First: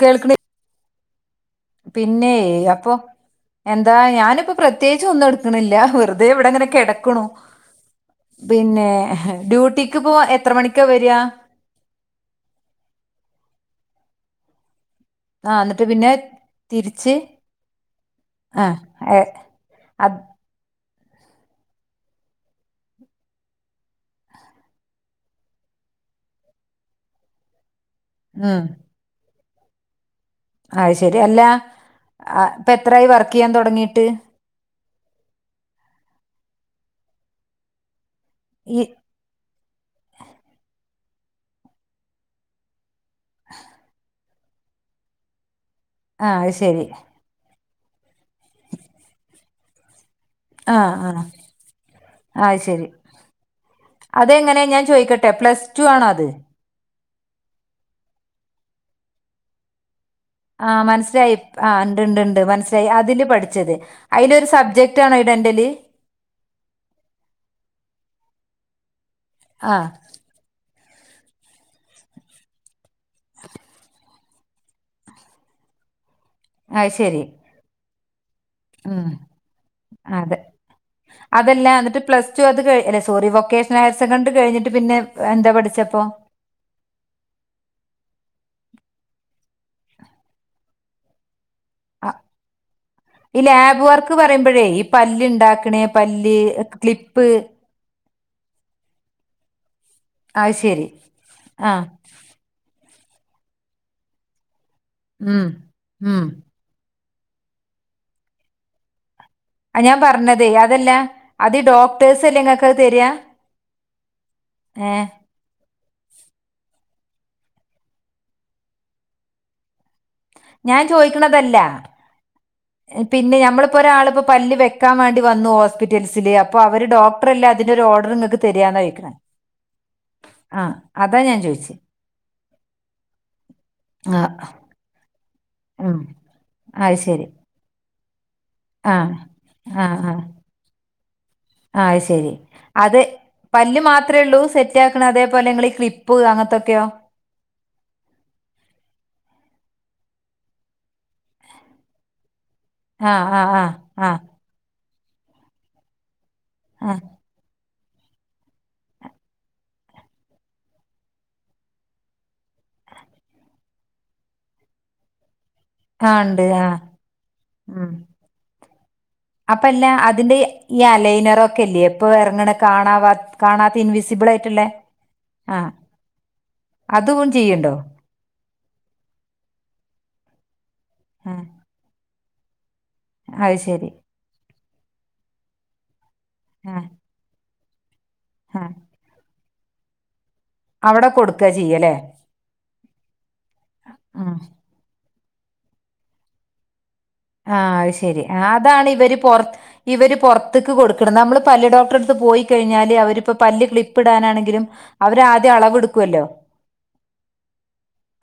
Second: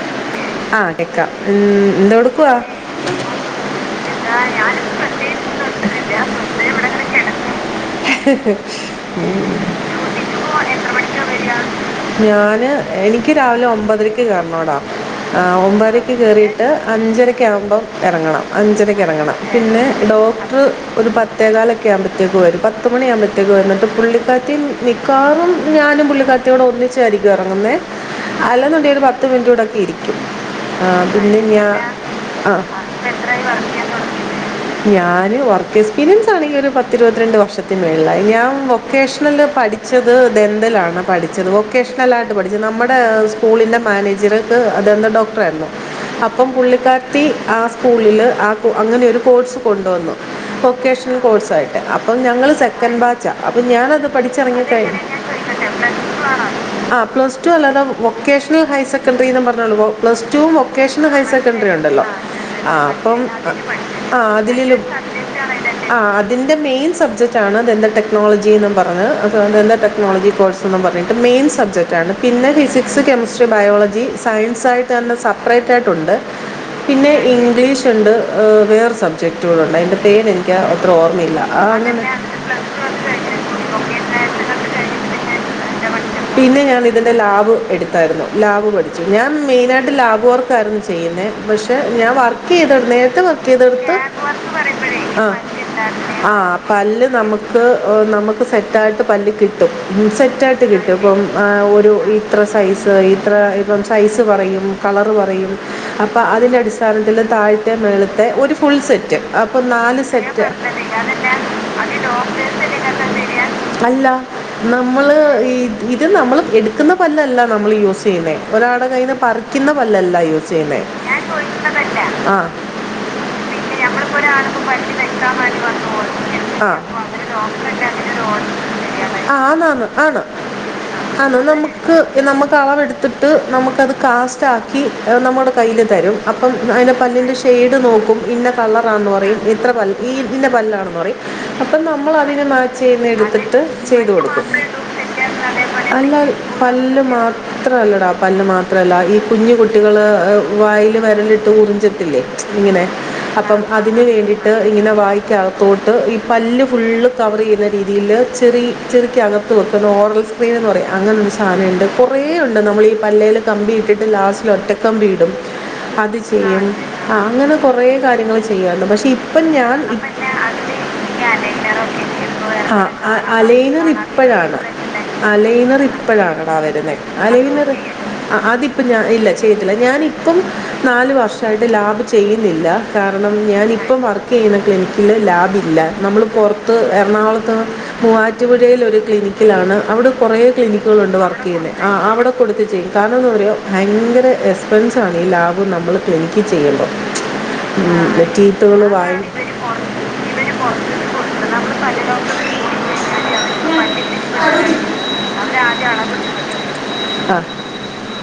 കേൾക്ക്ണ് ആഹ് കേക്കാം ഉം പിന്നെ എന്തെടുക്കുവാ അപ്പൊ എന്താ ഞാനിപ്പോ പ്രത്യേകിച്ചൊന്നു എടുക്കണില്ല വെറുതെ ഇവിടെ ഇങ്ങനെ കെടക്ക്ണു പിന്നെ ഡ്യൂട്ടിക്ക് പ്പൊ എത്രമണിക്ക വര ഞന് എനിക്ക് രാവിലെഒ മ്പതരക്ക് കേറണോടാ ആ ആഹ് എന്നിട്ട് പിന്നെ ഒമ്പരക്ക്‌ കേറിയിട്ട് തിരിച്ച് അഞ്ചര ക്കാകുമ്പോ എറങ്ങണം. ആ അഞ്ചരയ്ക്ക് ഏ എറങ്ങണം പിന്നെ അത് ഡോ ഹ് ഒരുപത്തേകാലൊക്കെ ആകുമ്പഴത്തേക്കും വരും പത്ത് മണിയാകുമ്പോഴത്തേക്ക് വന്നിട്ട് പുള്ളിക്കാരത്തിം മിക്കവാറും ഞാനും പുള്ളിക്കാര്ത്തിം കൂടെ ഒന്നിച്ചായിരിക്കും എറങ്ങുന്നെ ഉം അല്ലന്നുണ്ടെങ്കി ഒരു പത്ത്മിനിറ്റ് കൂടെക്കെയിരിക്കും. അത് ആഹ് ശരി പിന്നെ അല്ല ഞാ ആ, ആഹ് ഇപ്പൊ എത്രായി വർക്ക് ചെയ്യാൻ തുടങ്ങിയിട്ട് ഞാന് വർക്കെക്സ്പീരിയൻസാണെങ്കി ഒരു പത്തിരുപത്തിരണ്ട് വർഷത്തിന് മേൾളായി. ഞാൻ ഈ വൊക്കേഷ് [unintelligible] പഠിച്ചത് ദന്തലാണ് പഠിച്ചത്. വൊക്കേഷ് ഷണലായിട്ട് പഠിച്ച്, നമ്മുടെ സ്കൂളിൻ്റെ മാനേജർക്ക് ദന്ത ഡോക്ടറായിരുന്നു. ആ അപ്പം അത് ശരി പുള്ളിക്കാര്ത്തി ആ സ്കൂളില് ആ അങ്ങനെ ഒരു കോഴ്സ് കൊണ്ടുവന്നു ആ ആ വൊക്കേഷണൽ കോഴ്സായിട്ട്. അപ്പം ആ ഞങ്ങള് അത് ശരി സെക്കൻഡ് ബാച്ചാ, അപ്പൊ ഞാനത് അതെങ്ങനെ പഠിച്ചെറങ്ങിക്കഴിഞ്ഞ് [unintelligible] പ്ലസ് ടു ആണൊ അത് ആഹ് പ്ലസ്ടു അല്ലാതെ വൊക്കേഷണൽ ഹയർ സെക്കൻഡറീന്ന് പറഞ്ഞോ [unintelligible] പ്ലസ്ടുവും ആ വൊക്കേഷണൽ ഹയർ മനസ്സിലായി ആ സെക്കൻഡറി ഉണ്ട് ഉണ്ടല്ലോ, ഉണ്ട് ഉണ്ട് ആ മനസ്സിലായി അപ്പം അതില് അ പഠിച്ചത് ആഹ് അതിലൊരു അതില് ല് സബ്ജക്റ്റ് ആണോ ഇടണ്ടല് ആഹ് അ തിന്റെ മെയിൻ സബ്ജക്റ്റാണ് ദന്ത ടെക്നോളജീന്നും പറഞ്ഞ്, അ ദന്ത ആ ടെക്നോളജി കോഴ്സ് ന്നും പറഞ്ഞിട്ട് മെയിൻ സബ്ജക്റ്റാണ്. പിന്നെ ഫിസിക്സ്, കെമിസ്ട്രി, ബയോളജി സയൻസായിട്ട് തന്നെ സപ്പ്റേറ്റായിട്ടുണ്ട്. അത് പിന്നെ ശരി ഇംഗ്ലീഷുണ്ട് ഏഹ് വേറെ ഉം സബ്ജക്റ്റൂടൊണ്ട്. അയ്ൻ്റെ പേര് അതെ എനിക്ക് അത്ര ഓർമ്മയില്ല. ആ അതല്ല [unintelligible] [unintelligible] സോറി. വൊക്കേഷണൽ ഹയർ സെക്കൻഡറി കഴിഞ്ഞിട്ട് പിന്നെ എന്താ പഠിച്ചപ്പോ? പിന്നെ ഞാൻ ഇതിൻ്റെ ലാബ് എടുത്തായിരുന്നു. ലാബ് പഠി ഞാൻ മെയിനായിട്ട് ലാബ് വർക്കായിരുന്നു ചെയ്യുന്നെ പക്ഷെ, അ, ഞാൻ വർക്കെയ്തട് നേര്ത്തെ ഈ ലാബ് വർക്കെയ്തട്ത്ത് വർക്ക് പറയുമ്പോഴേ ഈ പല്ല് ആഹ് ഉണ്ടാക്കണേ പല്ല് ആഹ് പല്ല് ക്ലിപ്പ് നമുക്ക് നമുക്ക് ക്ക് സെറ്റായിട്ട് പല്ല് കിട്ടും. അത് സെറ്റായിട്ട് ശരി കിട്ടും, ഇപ്പം ഏഹ് ആ ഒരു ഈ ത്ര സൈസ് ഇത്ര ഇപ്പം സൈസ് പറയും, കളറ് ഉം പറയും. അപ്പ ഉം അതിന്റെ അടിസ്ഥ ഫ്രണ്ടിലെ താഴ്ത്തെ മേള്ത്തെ ഒരു ഫുൾ സെറ്റ് അപ്പൊ ആ ഞാൻ നാല് സെറ്റ് പറഞ്ഞതേ അതല്ല അത് ഈ ഡോക്ടേഴ്സ് അല്ലേ നിങ്ങൾക്ക് അത് തരിക അല്ല. ഏ നമ്മള് ഇ ഇത് നമ്മള് എടുക്കുന്ന പല്ലല്ല നമ്മളാ യൂസെയ്യ്ന്നേ ഒരാൾടെ കയന്ന് പറിക്ക്ന്ന പല്ലല്ല യൂസ് ചെയ്യുന്നേ, ഞാൻ ചോദിക്കണതല്ല ആഹ് പിന്നെ നമ്മളിപ്പൊ ഒരാളിപ്പോ പല്ല് വെക്കാൻ പഠിച്ചിട്ട് മാണ്ടി എക്സാം വന്നു ആയിട്ട് ഹോസ്പിറ്റൽസില്, അപ്പൊ ആ. അവര് ഡോ ക്ടറല്ലെ ഡോക്ടറൊക്കെ അതിന്റൊരോഡ്റ് അതിനൊരു ഇങ്ങക്ക് ഓർഡർ തെ രുന്ന ചോയ്ക്ക്ണ്, ശരിയാവാൻ ആ ആന്നാന്ന് ആണ് ഉം അതാ ഞാൻ ആണ് ചോദിച്ചത് നമുക്ക് നമുക്കളവെടുത്തിട്ട് നമ്ക്കത് ആ കാശാക്കി നമ്മുടെ കയ്യിൽ ഉം തരും. അപ്പം അയ്ന്റെ അത് ശരി പല്ലിന്റെ ചെയ്ത് നോക്കും, ഇന്ന ആ കളറാന്ന് പറയും, ഇത്ര ആ നല്ല് ഈ ആ ഇതിന്റെ പല്ലാണെന്ന് പറയും. അപ്പം ആ അത് നമ്മൾ ശരി അതിനെ മാറ്റ അത് [unintelligible] എടുത്തിട്ട് പല്ല് ചെയ്ത് മാത്രമേ ഉള്ളൂ കൊടുക്കും. സെറ്റ് ആക്കണ അതേപോലെ നിങ്ങൾ ഈ ക്ലിപ്പ് അല്ലാ അങ്ങനത്തൊക്കെയോ പല്ല് മാ ത്ര അല്ലടാ പല്ല് മാത്രല്ല, ഈ കുഞ്ഞു കുട്ടികള് വായില് വെരലിട്ട് ഉറിൻജിട്ടില്ലേ ഇങ്ങനെ. ആ ആ അപ്പം ആ അതിന് ആ വേണ്ടിയിട്ട്, ഇങ്ങനെ വായിക്കകത്തോട്ട് ഈ പല്ല് ആ ഫുള്ള് കവർ ചെയ്യുന്ന രീതിയില്, ചെറി, ചെറിയ്ക്കകത്ത് വെക്കുന്ന ഓറൽ സ്ക്രീൻ എന്ന് പറയും, അങ്ങനൊ ആഹ് അതേണ്ട്. കൊറേ ഉണ്ട് നമ്മള് ഈ പല്ലേല് കമ്പി ഇട്ടിട്ട്, ലാസ്റ്റില് ഒറ്റക്കമ്പി ഇടും ആ അത് ഉണ്ട് ആ ചെയ്യണം. ആഹ് അങ്ങനെ കൊറേ കാര്യങ്ങള് ചെയ്യാന്ണ്ട്, പക്ഷെ ഇപ്പം ഞാൻ അപ്പല്ല, പിന്നെ അതിന്റെ അതില് ഈ അലൈനറൊക്കെല്ലേ ഇപ്പോ എർങ്ങ്ണെ ആ കാണാവാത് കാണാത്ത ഇൻവിസ് സിബിളായിട്ട്ള്ളെ അലൈനറിപ്പഴാണെടാ വര്ന്നെ. അതും ചെയ്യണ്ടോ അലൈനറ് അ അതിപ്പം ഞാൻ ഇല്ല ചെയ്യത്തില്ല, ഞാനിപ്പം നാല് ആ വർഷായിട്ട് ലാബ് ചെയ്യുന്നില്ലാ കാരണം, അത് ശരി ഞാനിപ്പം വർക്ക് ചെയ്യുന്ന ക്ലിനിക്കില് ലാബില്ല. നമ്മള് ആ പുറത്ത് എറണാകുള [unintelligible] ആ മൂവാറ്റുപുഴേല്ഒരു ക്ലിനിക്കിലാണ്, അവിടെ കൊറേ അവിടെ ക്ലിനിക്കുകളുണ്ട് കൊടുക്കുക വർക്കെയ്യുന്നെ. ആ ചെയ്യല്ലേ അവിടെ കൊടുത്ത് ചെയ്യും, കാരണെന്താന്നറിയൊ ഭയങ്കര ഉം എസ് പെൻസാണ് ഈ ലാബ് നമ്മളാ ക്ലിനിക്കി ചെയ്യുംബൊ ആഹ് അത് ശരി. ആ അതാണ് ഇവര് പൊർ പുറത്ത് ഇവര് പൊർത്ത്ക്ക് പുറത്തുനിന്ന് കൊടുക്ക്ണ്, നമ്മള് കൊടുക്കുന്നത് പല്ല് നമ്മൾ പല ഡോക്ടർ ത്ത് ഡോക്ടറെ പോയിക്കഴിഞ്ഞാല്, അവരിപ്പൊ പല്ല് അവര് പിടിച്ച് ക്ലിപ്പിടാനാണെങ്കിലും അവര് ആദ്യ അളവ് ഇട്ക്കൊല്ലോ. ആഹ്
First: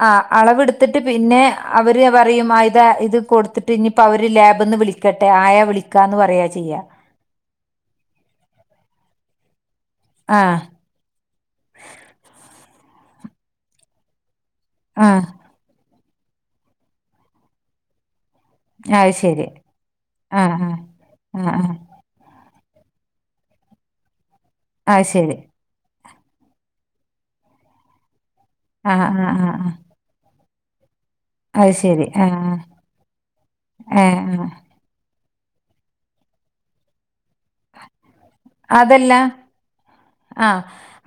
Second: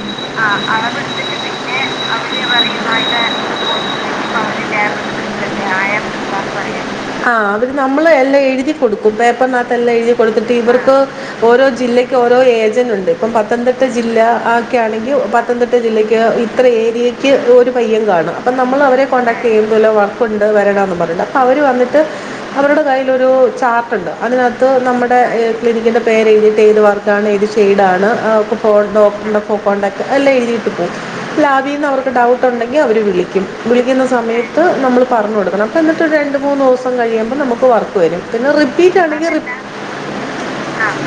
ആഹ് അളവെടുത്തിട്ട് പിന്നെ അവര് അവർ പറയും ആയത ഇത് കൊടുത്തിട്ട് ഇനി ഇപ്പോ അതിൻ്റെ അവര് അവർ ലാബ്ന്ന് വിളിക്കട്ടെ ആയാ വിളിക്കാ എന്ന് പറയാ ചെയ്യാ ആഹ് അവര് നമ്മള് എല്ലാം എഴുതി കൊടുക്കും പേപ്പറിനകത്ത് എല്ലാം എഴുതി കൊടുത്തിട്ട് ആഹ് ഇവർക്ക് ഓരോ ജില്ലക്ക് ഓരോ ഏജന്റ് ഉണ്ട് ഇപ്പം പത്തനംതിട്ട ജില്ല ആക്കെ ആണെങ്കിൽ ആഹ് പത്തന നത്തിട്ടക്ക് ഇത്ര ഏരിയക്ക്‌ ഇത്ര ഒരു പയ്യൻ കാണും അപ്പം നമ്മൾ അവരെ അത് കോണ്ടാക്ട് ശരി ചെയ്യുമ്പല്ലൊ വർക്കുണ്ട് ആഹ് ആഹ് വരണ എന്ന് പറഞ്ഞ്ട്ട് അപ്പോം ആഹ് അവർ ആഹ് വന്നിട്ട് അവരുടെ കയ്യിലൊരു ചാർട്ടുണ്ട് അതിനകത്ത് അത് നമ്മുടെ ശരി ബിൽഡിംഗിന്റെ പേരഴ്തിട്ട് ഏത് വർക്കാണ് ഏത് ഷെയ്ഡാണ് ഒക്കപ്പാറ ആഹ് ആഹ് ആഹ് ആഹ് [unintelligible] അലേ അത് ലാബിന്ന് ശരി അവർക്ക് ആഹ് ഡൗട്ട്ണ്ടെങ്കിൽ അവര് വിളിക്കും വിളിക്കുന്ന ഏഹ് ആഹ് സമയത്ത് നമ്മൾ പറഞ്ഞു കൊടുക്കണം അപ്പോം എന്നിട്ട് രണ്ട് മൂന്ന് ദിവസം കഴിയുമ്പം നമുക്ക് വർക്ക് വരും പിന്നെ റിപ്പീറ്റ് അതല്ല ആണെങ്കിൽ റിപ്പ് ആഹ്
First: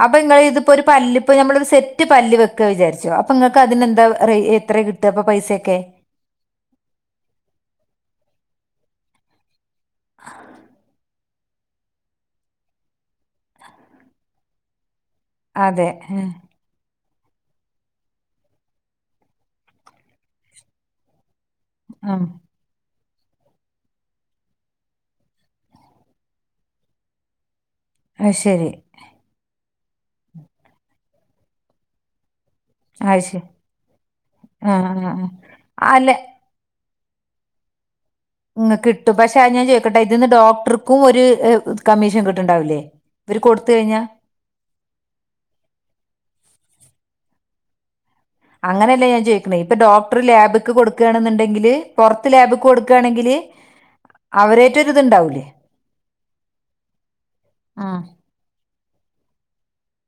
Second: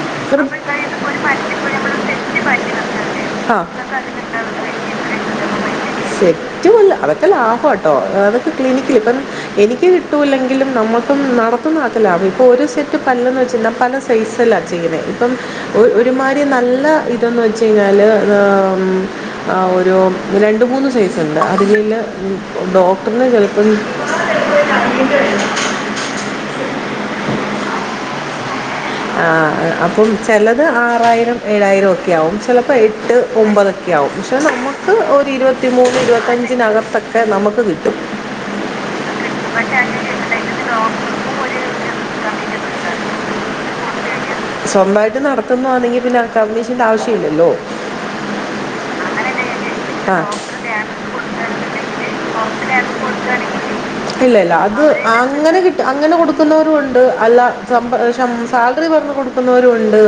അപ്പൊ ഇങ്ങള് റിപ്പ് ഇതിപ്പോ ഒരു പല്ല് ഇപ്പ നമ്മളൊ ഒരു സെറ്റ് പല്ല് വെക്ക വിചാരിച്ചോ വെക്കുന്നുണ്ട്. അപ്പ ആ നിങ്ങൾക്ക് അതൊക്കെ അതിനെന്താ അതിലുണ്ടാവുന്ന എത്ര കിട്ട അപ്പ പൈസൊക്കെ റ്റു അല്ല അതൊക്കെ ലാഭം ആട്ടോ അതൊക്കെ ക്ലിനിക്കിൽ ഇപ്പൊ എനിക്ക് കിട്ടൂല്ലെങ്കിലും നമ്മൾക്കും നട ഇപ്പ മാത്രല്ല ഇപ്പൊ ഒരു സെറ്റ് പല്ലന്ന് വെച്ച കഴിഞ്ഞാൽ പല സൈസില ചെയ്യ്ന്നേ അപ്പം അതെ ആഹ് ഒരുമായിരി നല്ല ഇതൊന്ന വെച്ച പിന്നെ അയിൽ ഏഹ് അഹ് ഒരു രണ്ട് മൂന്ന് സൈസുണ്ട് അതിലിൽ ആഹ് ഡോക്ടറിന് ചെലപ്പം അയ് ശരി ആഹ് ആഹ് അപ്പം ചേലത് ചിലത് ആറായിരം ഏഴായിരം ഒക്കെ ആവും ചെലപ്പോ എട്ട് അത് ശരി ഒമ്പതൊക്കെ ആവും പക്ഷേ ആഹ് നമ്മുക്ക് ആഹ് ആഹ് ഒരു ഇരുപത്തി മൂന്ന് അല്ല ഇരുപത്തഞ്ച് തിന് അകത്തോക്കെ നമുക്ക് കിട്ടും ഇങ്ങകിട്ടും പക്ഷെ അഹ് ഞാൻ അതിന് ചോദിക്കട്ടെ ഇതിന്ന് ഇതിലേക്ക് ഡോക്ടർ ക്കും ലോങ്ങും ഒരു കമ്മീഷൻ കിട്ടുണ്ടാവില്ലേ ഇവർ കൊടുത്ത് കഴിഞ്ഞാ സ്വന്തമായിട്ട് നടത്തുന്ന ആണെങ്കി പിന്നെ കമ്മീഷന്റെ ആവശ്യം ഇല്ലല്ലോ അങ്ങനെ അല്ല ഞാൻ ചോയി ക്ക്ണ് ഇപ്പൊ ആ. ഡോക്ടർ ലാബ്ക്ക് കൊടുക്കാണെന്നുണ്ടെങ്കില് പുറത്ത് ലാബ്ക്ക് കൊടുക്കാണെങ്കില് ഇല്ല ഇല്ല അത് അങ്ങനെ കിട്ട അങ്ങനെ കൊടുക്കുന്നവരും ഉണ്ട് അല്ല ശംബ ആഹ് ശം സാല സാലറി പറഞ്ഞ് കൊടുക്കുന്നവരു ഉണ്ട്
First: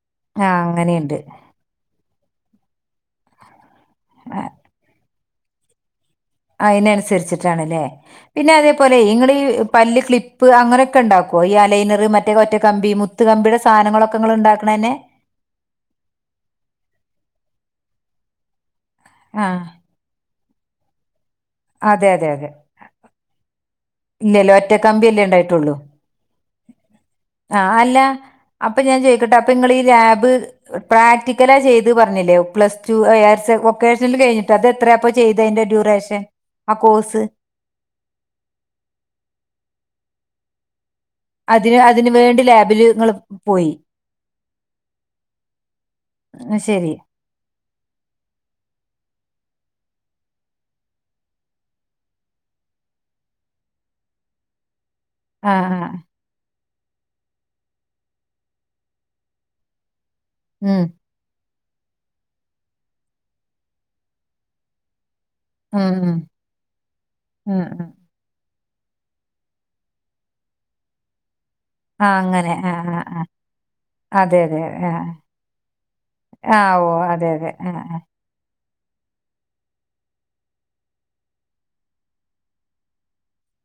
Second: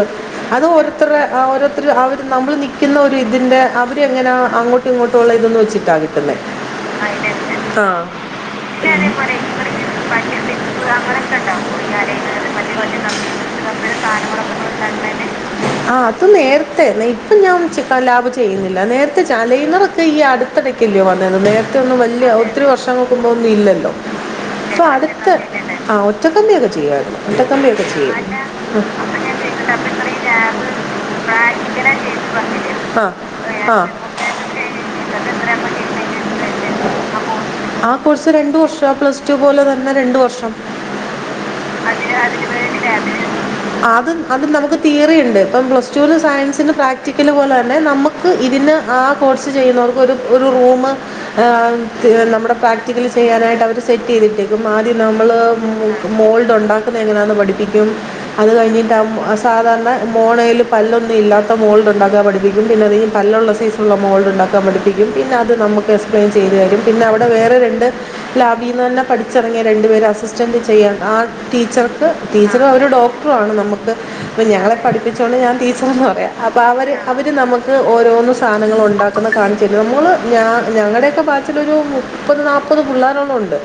ആഹ് അത് അങ്ങനെയുണ്ട് ഓരോരുത്തരെ ആഹ് ഒരു ഒരു അവർ നമ്മൾ നിൽക്കുന്ന ഒരു ഇതിൻ്റെ അവര് എങ്ങനെയാ അങ്ങോട്ടും ഇങ്ങോട്ടും ഉള്ള ഇതൊന്ന് വെച്ചിട്ടാണ് കിട്ടുന്നത് അയ്ന് അനുസരിച്ചിട്ടാണല്ലേ. ആ പിന്നെ അതേപോലെ ഇങ്ങളി പല്ല് ക്ലിപ്പ് അങ്ങനെയൊക്കെ ഉണ്ടാക്ക ക്കോ ഈ അലൈനർ മറ്റേ ഒറ്റ കമ്പി മുത്തുകമ്പിയുടെ സാധനങ്ങളൊക്കെ നിങ്ങൾ ഉണ്ടാക്കണ തന്നെ ആഹ് അത് നേരത്തെ ഇപ്പം ഞാൻ ഒന്നു ലാബ് ചെയ്യുന്നില്ല നേരത്തെ ച ആഹ് അലയിനർ ക്കെ ഇപ്പ ഈ അടുത്തിടക്കല്ലയോ വന്നത് നേരത്തെ ഒന്നും അതെ അതെ വലിയ അതെ ഒത്തിരി വർഷങ്ങൾക്ക് മുമ്പൊന്ന് ഇല്ലല്ലോ ഇല്ലല്ലോ ഇപ്പൊ ഒറ്റക്കമ്പിയല്ലേ അടുത്ത് ഇണ്ടായിട്ടുള്ളൂ ആഹ് ഒറ്റക്കമ്പിയൊക്കെ ചെയ്യുവായിരുന്നു ആഹ് ഒറ്റക്കമ്പിയൊക്കെ അല്ല ചെയ്യ്ത് അപ്പൊ ഞാൻ ചോയിക്കട്ടെ അപ്പൊ ങ്ങളീ ഈ ലാബ് പ്രാക്ടിക്കലാ ചെയ്ത് പറഞ്ഞില്ലേ പ്ലസ് ടു ഹയർ സെക്കൻ ആ ഒക്കെ ഇത് കഴിഞ്ഞിട്ട് റിമോട്ടായിട്ട് അത് എത്രയാ അപ്പ ചെയ്തിട്ട് അപ്പൊ ചെയ്തതിന്റെ ഡ്യൂറേഷൻ ആഹ് കോഴ്സ് ആഹ് കോഴ്സ് രണ്ട് വർഷ പ്ലസ് ടു പോലെ തന്നെ രണ്ട് വർഷം അതിന് അതിന് വേണ്ടി ലാബില് ഇങ്ങള് പോയി അത് അത് നമുക്ക് തീയറിണ്ട് ഇപ്പം പ്ല സ് ടൂന് ഉം, സയൻസിന് ശരി പ്രാക്ടിക്കല് പോലെ തന്നെ നമുക്ക് ഇതിന് ആഹ് കോഴ്സ് ചെയ്യുന്നവർക്ക് ഒരു ഒരു റൂമ് ഏഹ് നമ്മുടെ പ്രാക്ടി ക്കൽ ചെയ്യാനായിട്ട് അവർ സെറ്റ് ചെയ്തിട്ടേക്കും ആദ്യം നമ്മൾ ആഹ് ആഹ് മോൾഡ് ഉണ്ടാക്കുന്നത് എങ്ങനെയെന്ന് പഠിപ്പിക്കും അത് കഴിഞ്ഞിട്ട് ആഹ് സാധാരണ മോണൽ ഉം പല്ല് ഇല്ലാത്ത മോൾഡ്ണ്ടാക്കൻ പഠിപ്പിക്കും. പിന്നെ അത് കഴിഞ്ഞ് പല്ലുള്ള സൈ സുള്ള മോൾഡ് ഉണ്ടാക്കാൻ പഠിപ്പിക്കും പിന്നെ അ ത് നമുക്ക് ഉം ഉം എക്സ്പ്ലെയിൻ ചെയ്തു തരും പിന്നെ അവിടെ വേറെ ഉം രണ്ട് ഉം ലാബിന്ന് തന്നെ പഠിച്ചിറങ്ങിയ രണ്ടു പേർ അസിസ്റ്റൻറ് ചെയ്യാൻ ആഹ് ടീച്ചർക്ക് ആഹ് അങ്ങനെ ടീച്ചറും അവർ ആഹ് ആഹ് ആഹ് ഡോക്ടറു ആണ് നമുക്ക് അതെ അപ്പം അതെ ഞങ്ങളെ ആഹ് പഠിപ്പിച്ചുകൊണ്ട് ഞാൻ ടീച്ചർന്ന് പറയാം അപ്പൊ ആഹ് ഓ അവര് അതെ അവര് അതെ നമുക്ക് ആഹ് ആഹ് ഓരോന്നു സാധനങ്ങൾ ഉണ്ടാക്കുന്ന കാണിച്ചുതരും നമ്മൾ ഞൻ ഞങ്ങളുടെയൊക്കെ ബാച്ചിലൊരു മുപ്പത് നാൽപ്പത് പിള്ളോ ഓളം ഉണ്ട്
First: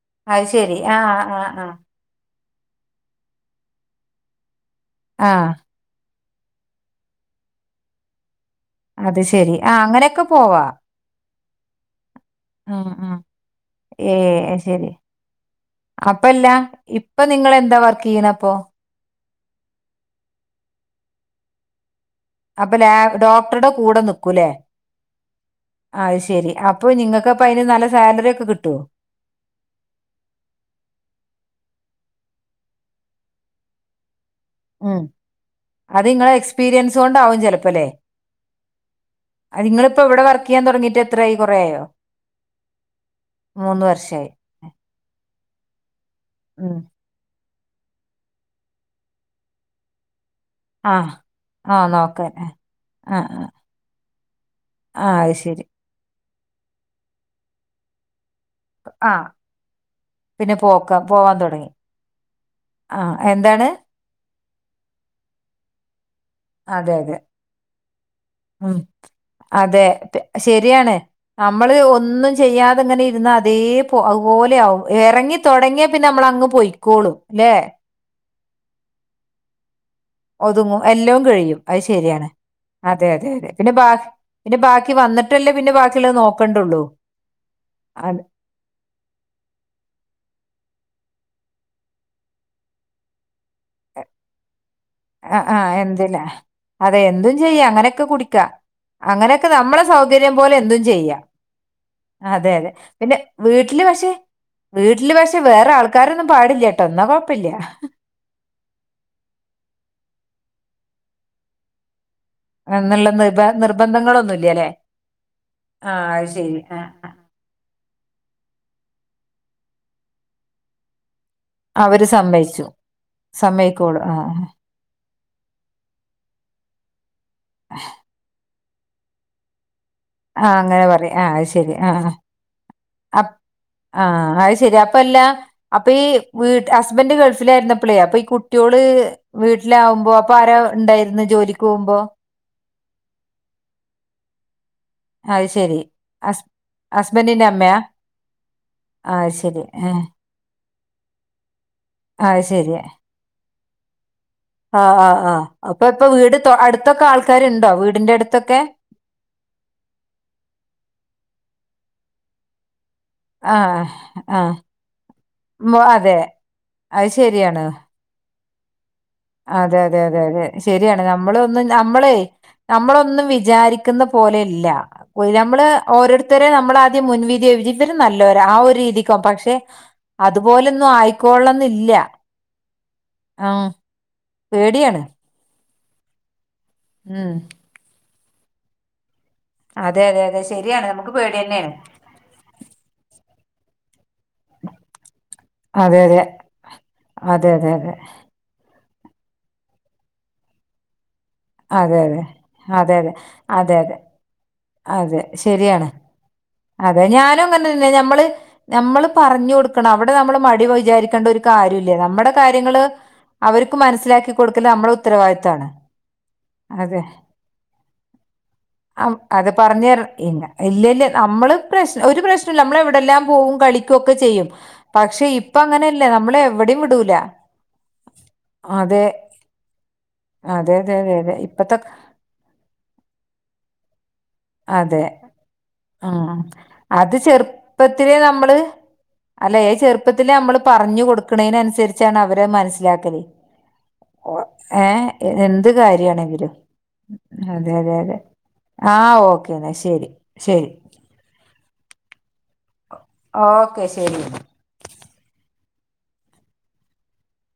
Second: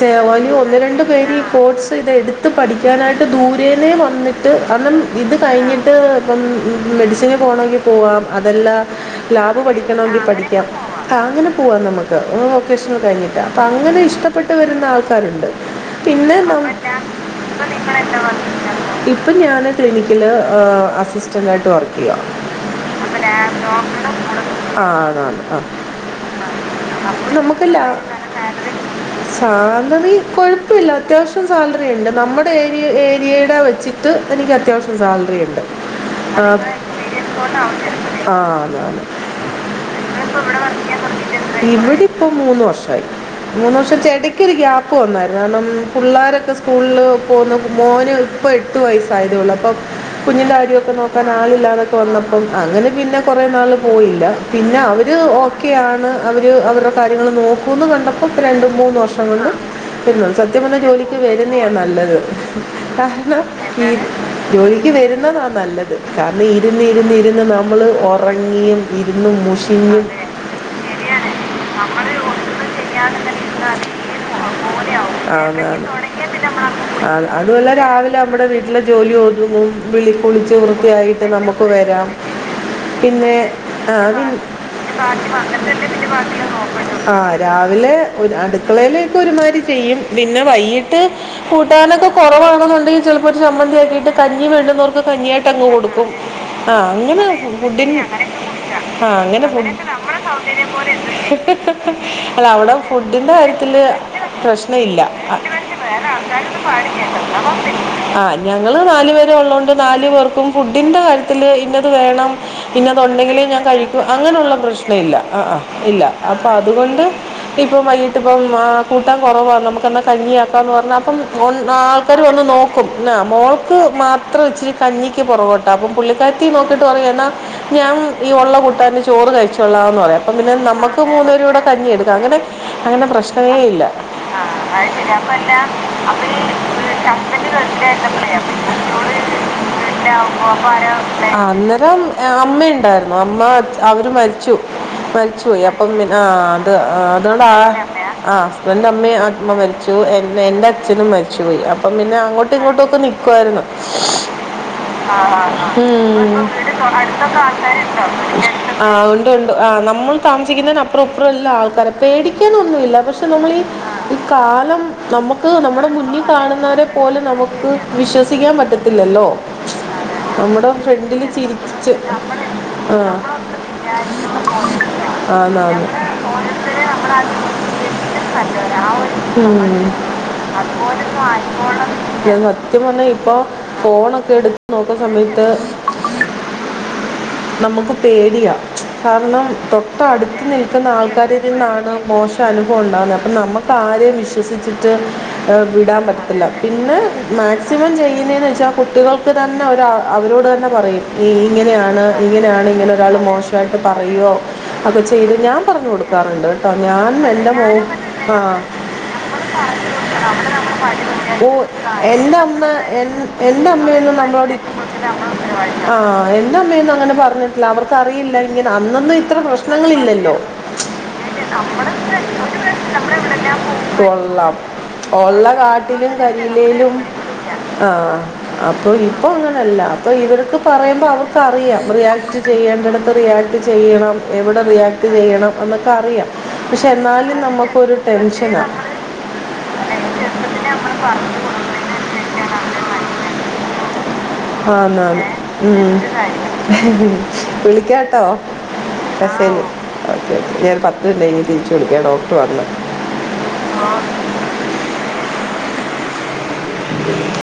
ചേ അത് ശെരി ഒന്ന് രണ്ടു ആഹ് പേര് ഈ ആഹ് ആഹ് കോഴ്സ് പ ഇതെടുത്ത് പഠിക്കാനായിട്ട് ദൂരേന്നെ വന്നിട്ട് അന്നം ഇത് ആഹ് കഴിഞ്ഞി ട്ട് മെഡിസിന് പോകണമെങ്കിൽ പോവാം അതല്ലാ അത് ശെരി ലാബ് ആഹ് പഠിക്കണമെങ്കിൽ അങ്ങനെയൊക്കെ പോവാ പഠിക്കാം അങ്ങനെ പോവാ നമുക്ക് ഉം വൊക്കേഷണൽ ഉം കഴിഞ്ഞ് അപ്പൊ അങ്ങനെ ഇഷ്ടപ്പെട്ട് ഏഹ് വരുന്ന ശെരി ആൾക്കാരുണ്ട് പിന്നെ അപ്പല്ല ന [unintelligible] പ്പോ ഇപ്പം ഞാന് ക്ലിനിക്കില് അസിസ്റ്റന്റായിട്ട് വർക്ക് ചെയ്യുവാ അപ്പൊ ല ഡോക്ടറുടെ കൂടെ നിക്കൂല്ലേ ആ ആണ് ആണ് ആ അയ് ശെരി അപ്പൊ നിങ്ങൾക്ക് അപ്പം അയിന് നമുക്ക് ലാ നല്ല സാലറി ഒക്കെ കിട്ടുവോ സാലറി കൊഴപ്പമില്ല അത്യാവശ്യം സാലറി ഉണ്ട് നമ്മുടെ ഏരി ഏരിയയുടെ വെച്ച് ട്ട് എനിക്ക് അത്യാവശ്യം ഉം സാലറി ഉണ്ട് അത് നിങ്ങളെ ആഹ് എക്സ്പീരിയൻസ് കൊണ്ടാവും ചെലപ്പല്ലേ [unintelligible] ആഹ് അന്ന് അന്ന് അത് നിങ്ങളിപ്പോ ഇവിടെ വർക്ക് ചെയ്യാൻ തുടങ്ങിട്ട് എത്രയായി [unintelligible] കൊറേയായോ ഇവിടിപ്പം മൂന്ന് വർഷായി മൂന്ന് വർഷത്തെ എടക്ക് ഒരു ഗ്യാപ്പ് വന്നാരുന്നു കാരണം പുള്ളാരൊക്കെ ഉം സ്കൂളില് പോന്ന് മോന് ഇപ്പം എട്ട് വയസ്സായതേയുള്ളു അപ്പൊ കുഞ്ഞിനെ ഇതൊക്കെ ആഹ് നോക്കാൻ ആളില്ലാതെ ആഹ് നോക്കാൻ വന്നപ്പം ആഹ് അങ്ങനെ പിന്നെ ആഹ് ഒരാള് പോയില്ല പിന്നെ അവര് ആഹ് അത് ശെരി ഓക്കെയാണ് അവര് അവരുടെ കാര്യങ്ങൾ നോക്കുമന്ന് കണ്ടപ്പോഴാ ഇപ്പം രണ്ടും മൂന്ന് ആഹ് വർഷം കൊണ്ട് വരുന്നു പിന്നെ സത്യം പറഞ്ഞാ പോക്ക ജോലിക്ക് പോവാൻ വരുന്നയാ തുടങ്ങി നല്ലത് ആ കാരണം എന്താണ് ജോലിക്ക് വെരുന്നതാ നല്ലത് കാരണം ഇരുന്ന് അതെ ഇരുന്ന് അതെ ഇരുന്ന് നമ്മള് ഉം അതെ അതെ ശരിയാണ് നമ്മള് ഒന്നും ചെയ്യാതങ്ങനെ ചെയ്യാതെ ഇരുന്ന തന്നെ അതേ ഇരുന്നാ അത് പോ ഏത് അതുപോലെയാവും പോലെയാവും ആണ്, ആണ്. ഇറങ്ങിത്തൊടങ്ങിയാ പിന്നെ തുടങ്ങിയാൽ നമ്മളങ്ങ് നമ്മളങ്ങ് പൊയിക്കോളും ആ, അല്ലെ അതുമല്ല രാവിലെ നമ്മുടെ വീട്ടിലെ ജോലി ഒതുങ്ങും വിളിക്കുളിച്ച് ഒതുങ്ങും എല്ലാം വൃത്തിയായിട്ട് കഴിയും നമുക്ക് അത് വരാം ശരിയാണ് അതെ അതെ പിന്നെ അതെ ബാ ആഹ് പിന്നെ ബാക്കി വന്നിട്ടല്ലേ പിന്നെ ബാക്കിയുള്ളത് നോക്കണ്ടുള്ളൂ [unintelligible] ആഹ് രാവിലെ അത് ഒരു അടുക്കളയിലെ ഒക്കെ ഒരുമാതിരി ചെയ്യും പിന്നെ വൈകിട്ട് കൂട്ടാനൊക്കെ കുറവാണെന്നുണ്ടെങ്കിൽ ചിലപ്പോൾ ഒരു ചമ്മന്തിയാക്കിയിട്ട് കഞ്ഞി വേണ്ടുന്നോർ ക്ക് ആ കഞ്ഞിയായിട്ട് ആ അങ്ങ് കൊടുക്കും എന്തില്ല ആഹ് അതെ അങ്ങന് എന്തും ചെയ്യാം അങ്ങനെയൊക്കെ കുടിക്കാ ആഹ് അങ്ങനെ കു [unintelligible] ചെയ്യാം അല്ല അതെ അവിട അതെ പിന്നെ ഫുഡിന്റെ കാര്യത്തില് വീട്ടില് പക്ഷെ പ്രശ്നം ഇല്ല വീട്ടില് [unintelligible] പക്ഷെ വേറെ ആൾക്കാരൊന്നും പാടില്ല കേട്ടോ എന്നാ കൊഴപ്പില്ല ആഹ് ഞങ്ങള് നാല് പേരെ ഉള്ളോണ്ട് നാല് പേർക്കും ഫുഡിൻ്റെ കാര്യത്തില് ഇന്നത് വേണം പിന്നെ അതു എന്നുള്ള നിർബ ഉണ്ടെങ്കിലേ ഞാൻ കഴിക്കൂ നിർബന്ധങ്ങളൊന്നുമില്ല അങ്ങനെയുള്ള അല്ലെ പ്രശ്നം ഇല്ല ആഹ് ആഹ് ആ ഇല്ല അത് അപ്പം ശരി ആ അതുകൊണ്ട് ആ. ഇപ്പം വൈകിട്ട് ഇപ്പം ആഹ് കൂട്ടാൻ കുറവാ നമ്മുക്കന്നാ കഞ്ഞിയാക്കാം പറഞ്ഞാ അപ്പം. അവര് ആൾക്കാര് വന്ന് സമ്മതിച്ചു നോക്കും മോൾക്ക് സമ്മതിക്കോളൂ ആ ആ മാത്രം ഇച്ചിരി കഞ്ഞിക്ക് പുറകോട്ടാ അപ്പം പുള്ളിക്കാരിത്തി നോക്കിയിട്ട് പറയും എന്നാൽ ഞാൻ ഈ ഉള്ള കൂട്ടാൻ ചോറ് കഴിച്ചുകൊള്ളാ എന്ന് പറയാം അഹ് ആ, പിന്നെ അങ്ങനെ നമ്മുക്ക് പറയും ആ മൂന്നപേരും അത് കൂടെ ശരി ആ ആ കഞ്ഞിയെടുക്കാം അങ്ങനെ അങ്ങനെ അപ്- പ്രശ്നമേ ഇല്ല ആ, അത് ശരി അപ്പൊ അല്ല അപ്പൊ ഈ അപ്പം വീട്ട് വീട്ടിൽ ഹസ്ബന്ഡ് ഹസ്ബൻഡ് ഗൾഫിലായിരുന്നപ്പോളേ അപ്പൊ ഈ ഗൾഫിലായിരുന്നപ്പോഴേ അപ്പം കുട്ടിയോള് കുട്ടിയോട് വീട്ടിലാകുമ്പോ അപ്പൊ ആര ഉണ്ടായത് അന്ന് ജോലിക്ക അന്നരം അമ്മയുണ്ടായിരുന്നു അമ്മ അവര് മരിച്ചു അത് മരിച്ചുപോയി ശരി അപ്പം പിന്നെ ഹസ് ആഹ് അത് ഹസ്ബൻഡിന്റെ അതുകൊണ്ടാ അമ്മയാ ആഹ് എന്റെ ആ അമ്മേം അത് ആമ്മ ശരി ആ മരിച്ചു എ പിന്നെ എന്റെ അച്ഛനും മരിച്ചുപയി അപ്പം പിന്നെ ആ, അത് അങ്ങോട്ടും ശരി ഇങ്ങോട്ടുമൊക്കെ നിക്കുമായിരുന്നു ആ്ഹ് ആ്ഹ് ആഹ് അപ്പൊ ഇപ്പൊ വീട് അടുത്തൊക്കെ ആൾക്കാരുണ്ടോ വീടിന്റെ അടുത്തൊക്കെ ആ ഉണ്ട് ഉണ്ട് ആ നമ്മൾ താമസിക്കുന്നതിന് അപ്പുറം അപ്പുറം എല്ലാം ആൾക്കാര പേടിക്കാനൊന്നുമില്ല പക്ഷെ നമ്മളീ ആഹ് ഈ ആഹ് കാലം നമുക്ക് മൊ നമ്മുടെ അതെ മുന്നിൽ കാണുന്നവരെ അത് പോലും ശരിയാണ് നമുക്ക് വിശ്വസിക്കാൻ പറ്റത്തില്ലല്ലോ അതെ അതെ അതെ അതെ നമ്മുടെ ശരിയാണ് ഫ്രണ്ടിൽ നമ്മള് ഒന്നു ചിരിച്ച് നമ്മളെ ആ നമ്മളൊന്നും വിചാരിക്കുന്ന പോലെ ഇല്ല നമ്മള് ആന്നാന്ന് ഓരോരു ഒരുത്തരേം ഓരോരുത്തരെ നമ്മളാദ്യം നമ്മൾ മുൻ ആദ്യം വിധി എഴുതി ഇവര് വിശ്വസിക്കുന്നത് നല്ലോരാ ആ ഒരു നല്ലവരാ രീതിക്ക പക്ഷെ ഉം. അതുപോലൊന്നും ആയിക്കോളണംന്നില്ല [unintelligible] സത്യം പറഞ്ഞ ഇപ്പൊ ആഹ് ഫോണൊക്കെ എട്ത്ത് നോക്ക്ണ പേടിയാണ് സമയത്ത് ഉം നമുക്ക് പേടിയാ കാരണം അതെ അതെ അതെ തൊട്ടടുത്ത് ശരിയാണ് നിൽക്കുന്ന നമുക്ക് ആൾക്കാരിൽ പേടിയന്നേണ് നിന്നാണ് മോശ അനുഭവം ഉണ്ടാവുന്നത് അപ്പം നമുക്ക് ആരെയും വിശ്വാ വിശ്വസിച്ചിട്ട് അതെ വിടാൻ അതെ പറ്റത്തില്ല പിന്നെ അതെ അതെ മാക്സിമം ചെയ്യുന്നെന്ന് വെച്ചാൽ കുട്ടികൾക്ക് തന്നെ അവര് അവരോട് തന്നെ പറയും അതെ അതെ ഇങ്ങനെയാണ് അതെ ഇങ്ങനെയാണ് ഇങ്ങനെ അതെ ഒരാള് അതെ മോശായിട്ട് അതെ പറയോ അപ്പ അതെ ചെയ്ത് ഞാൻ ശരിയാണ് പറഞ്ഞു കൊടുക്കാറുണ്ട്ട്ടോ ഞാൻ എന്റെ മോ ആഹ് നമ്മള് പറഞ്ഞ് കൊടുക്കണം അവിടെ നമ്മള് മടി വഴി വിചാരിക്കേണ്ട ഒരു വെക്കാൻ ഓ കാര്യം ഇല്ല നമ്മടെ എൻ്റെ അമ്മ കാര്യങ്ങള് എൻ- എൻ്റെ അവര്ക്ക് അമ്മയൊന്നും മനസ്സിലാക്കികൊടുക്കല് നമ്മളോട് അമ്മളെ ഉത്തരവാദിത്താണ് ആഹ് എന്റെ അമ്മെ ഒന്നും അതെ അങ്ങനെ പറഞ്ഞിട്ടില്ല അവർക്കറിയില്ല ഇങ്ങനെ അം അന്നൊന്നും ഇത്ര അത് പറഞ്ഞ് തര പ്രശ്നങ്ങളില്ലല്ലോ ഇല്ല ഇല്ല ഇല്ല നമ്മള് പ്രശ്നം ഒരു പ്രശ്നമില്ല നമ്മള് എവിടെല്ലാം പോവും കളിക്കും ഒക്കെ ചെയ്യും കൊള്ളാം പക്ഷെ ഒള്ള ഇപ്പ അങ്ങനെയല്ല കാട്ടിലും നമ്മളെ എവിടെയും കരിലയിലും വിടൂല ആഹ് അപ്പൊ അതെ ഇപ്പൊ അങ്ങനെയല്ല അപ്പൊ ഇവർക്ക് അതെ അതെ പറയുമ്പോ അതെ അതെ അവർക്ക് ഇപ്പത്തെ അറിയാം റിയാക്ട് ചെയ്യേണ്ടിടത്ത് റിയാക്ട് ചെയ്യണം എവിടെ അതെ റിയാക്ട് ചെയ്യണം എന്നൊക്കറിയാം ഉം പക്ഷെ അത് എന്നാലും നമ്മക്കൊരു ടെൻഷനാ അല്ലെ അത്‌ ചെറുപ്പത്തില് നമ്മള് ചെറുപ്പത്തിലെ പറഞ്ഞു പറഞ്ഞുകൊടുക്ക്ണേന് അൻസരിച്ചാണ് കൊടുക്കുന്നതിനനുസരിച്ചാണ് അവരഹ് അവര് മനസ്സിലാക്കല് മനസ്സിലാക്കുന്നത് ഓഹ് ഏഹ് ആന്നാന്ന് എൻ എന്ത് ഉം. ഒരു കാര്യാണെങ്കിലും കാര്യം അതെ അതെ അതെ വിളിക്കാട്ടോ ആഹ് ഓഹ് ഓക്കേ എന്നാ ശരി ശരി ക്കൾണ്ടെനി തിരിച്ച് വിളിക്ക ഡോക്ടർ പർഞ്ഞാ ഓക്കെ ശരി എന്നാ [unintelligible]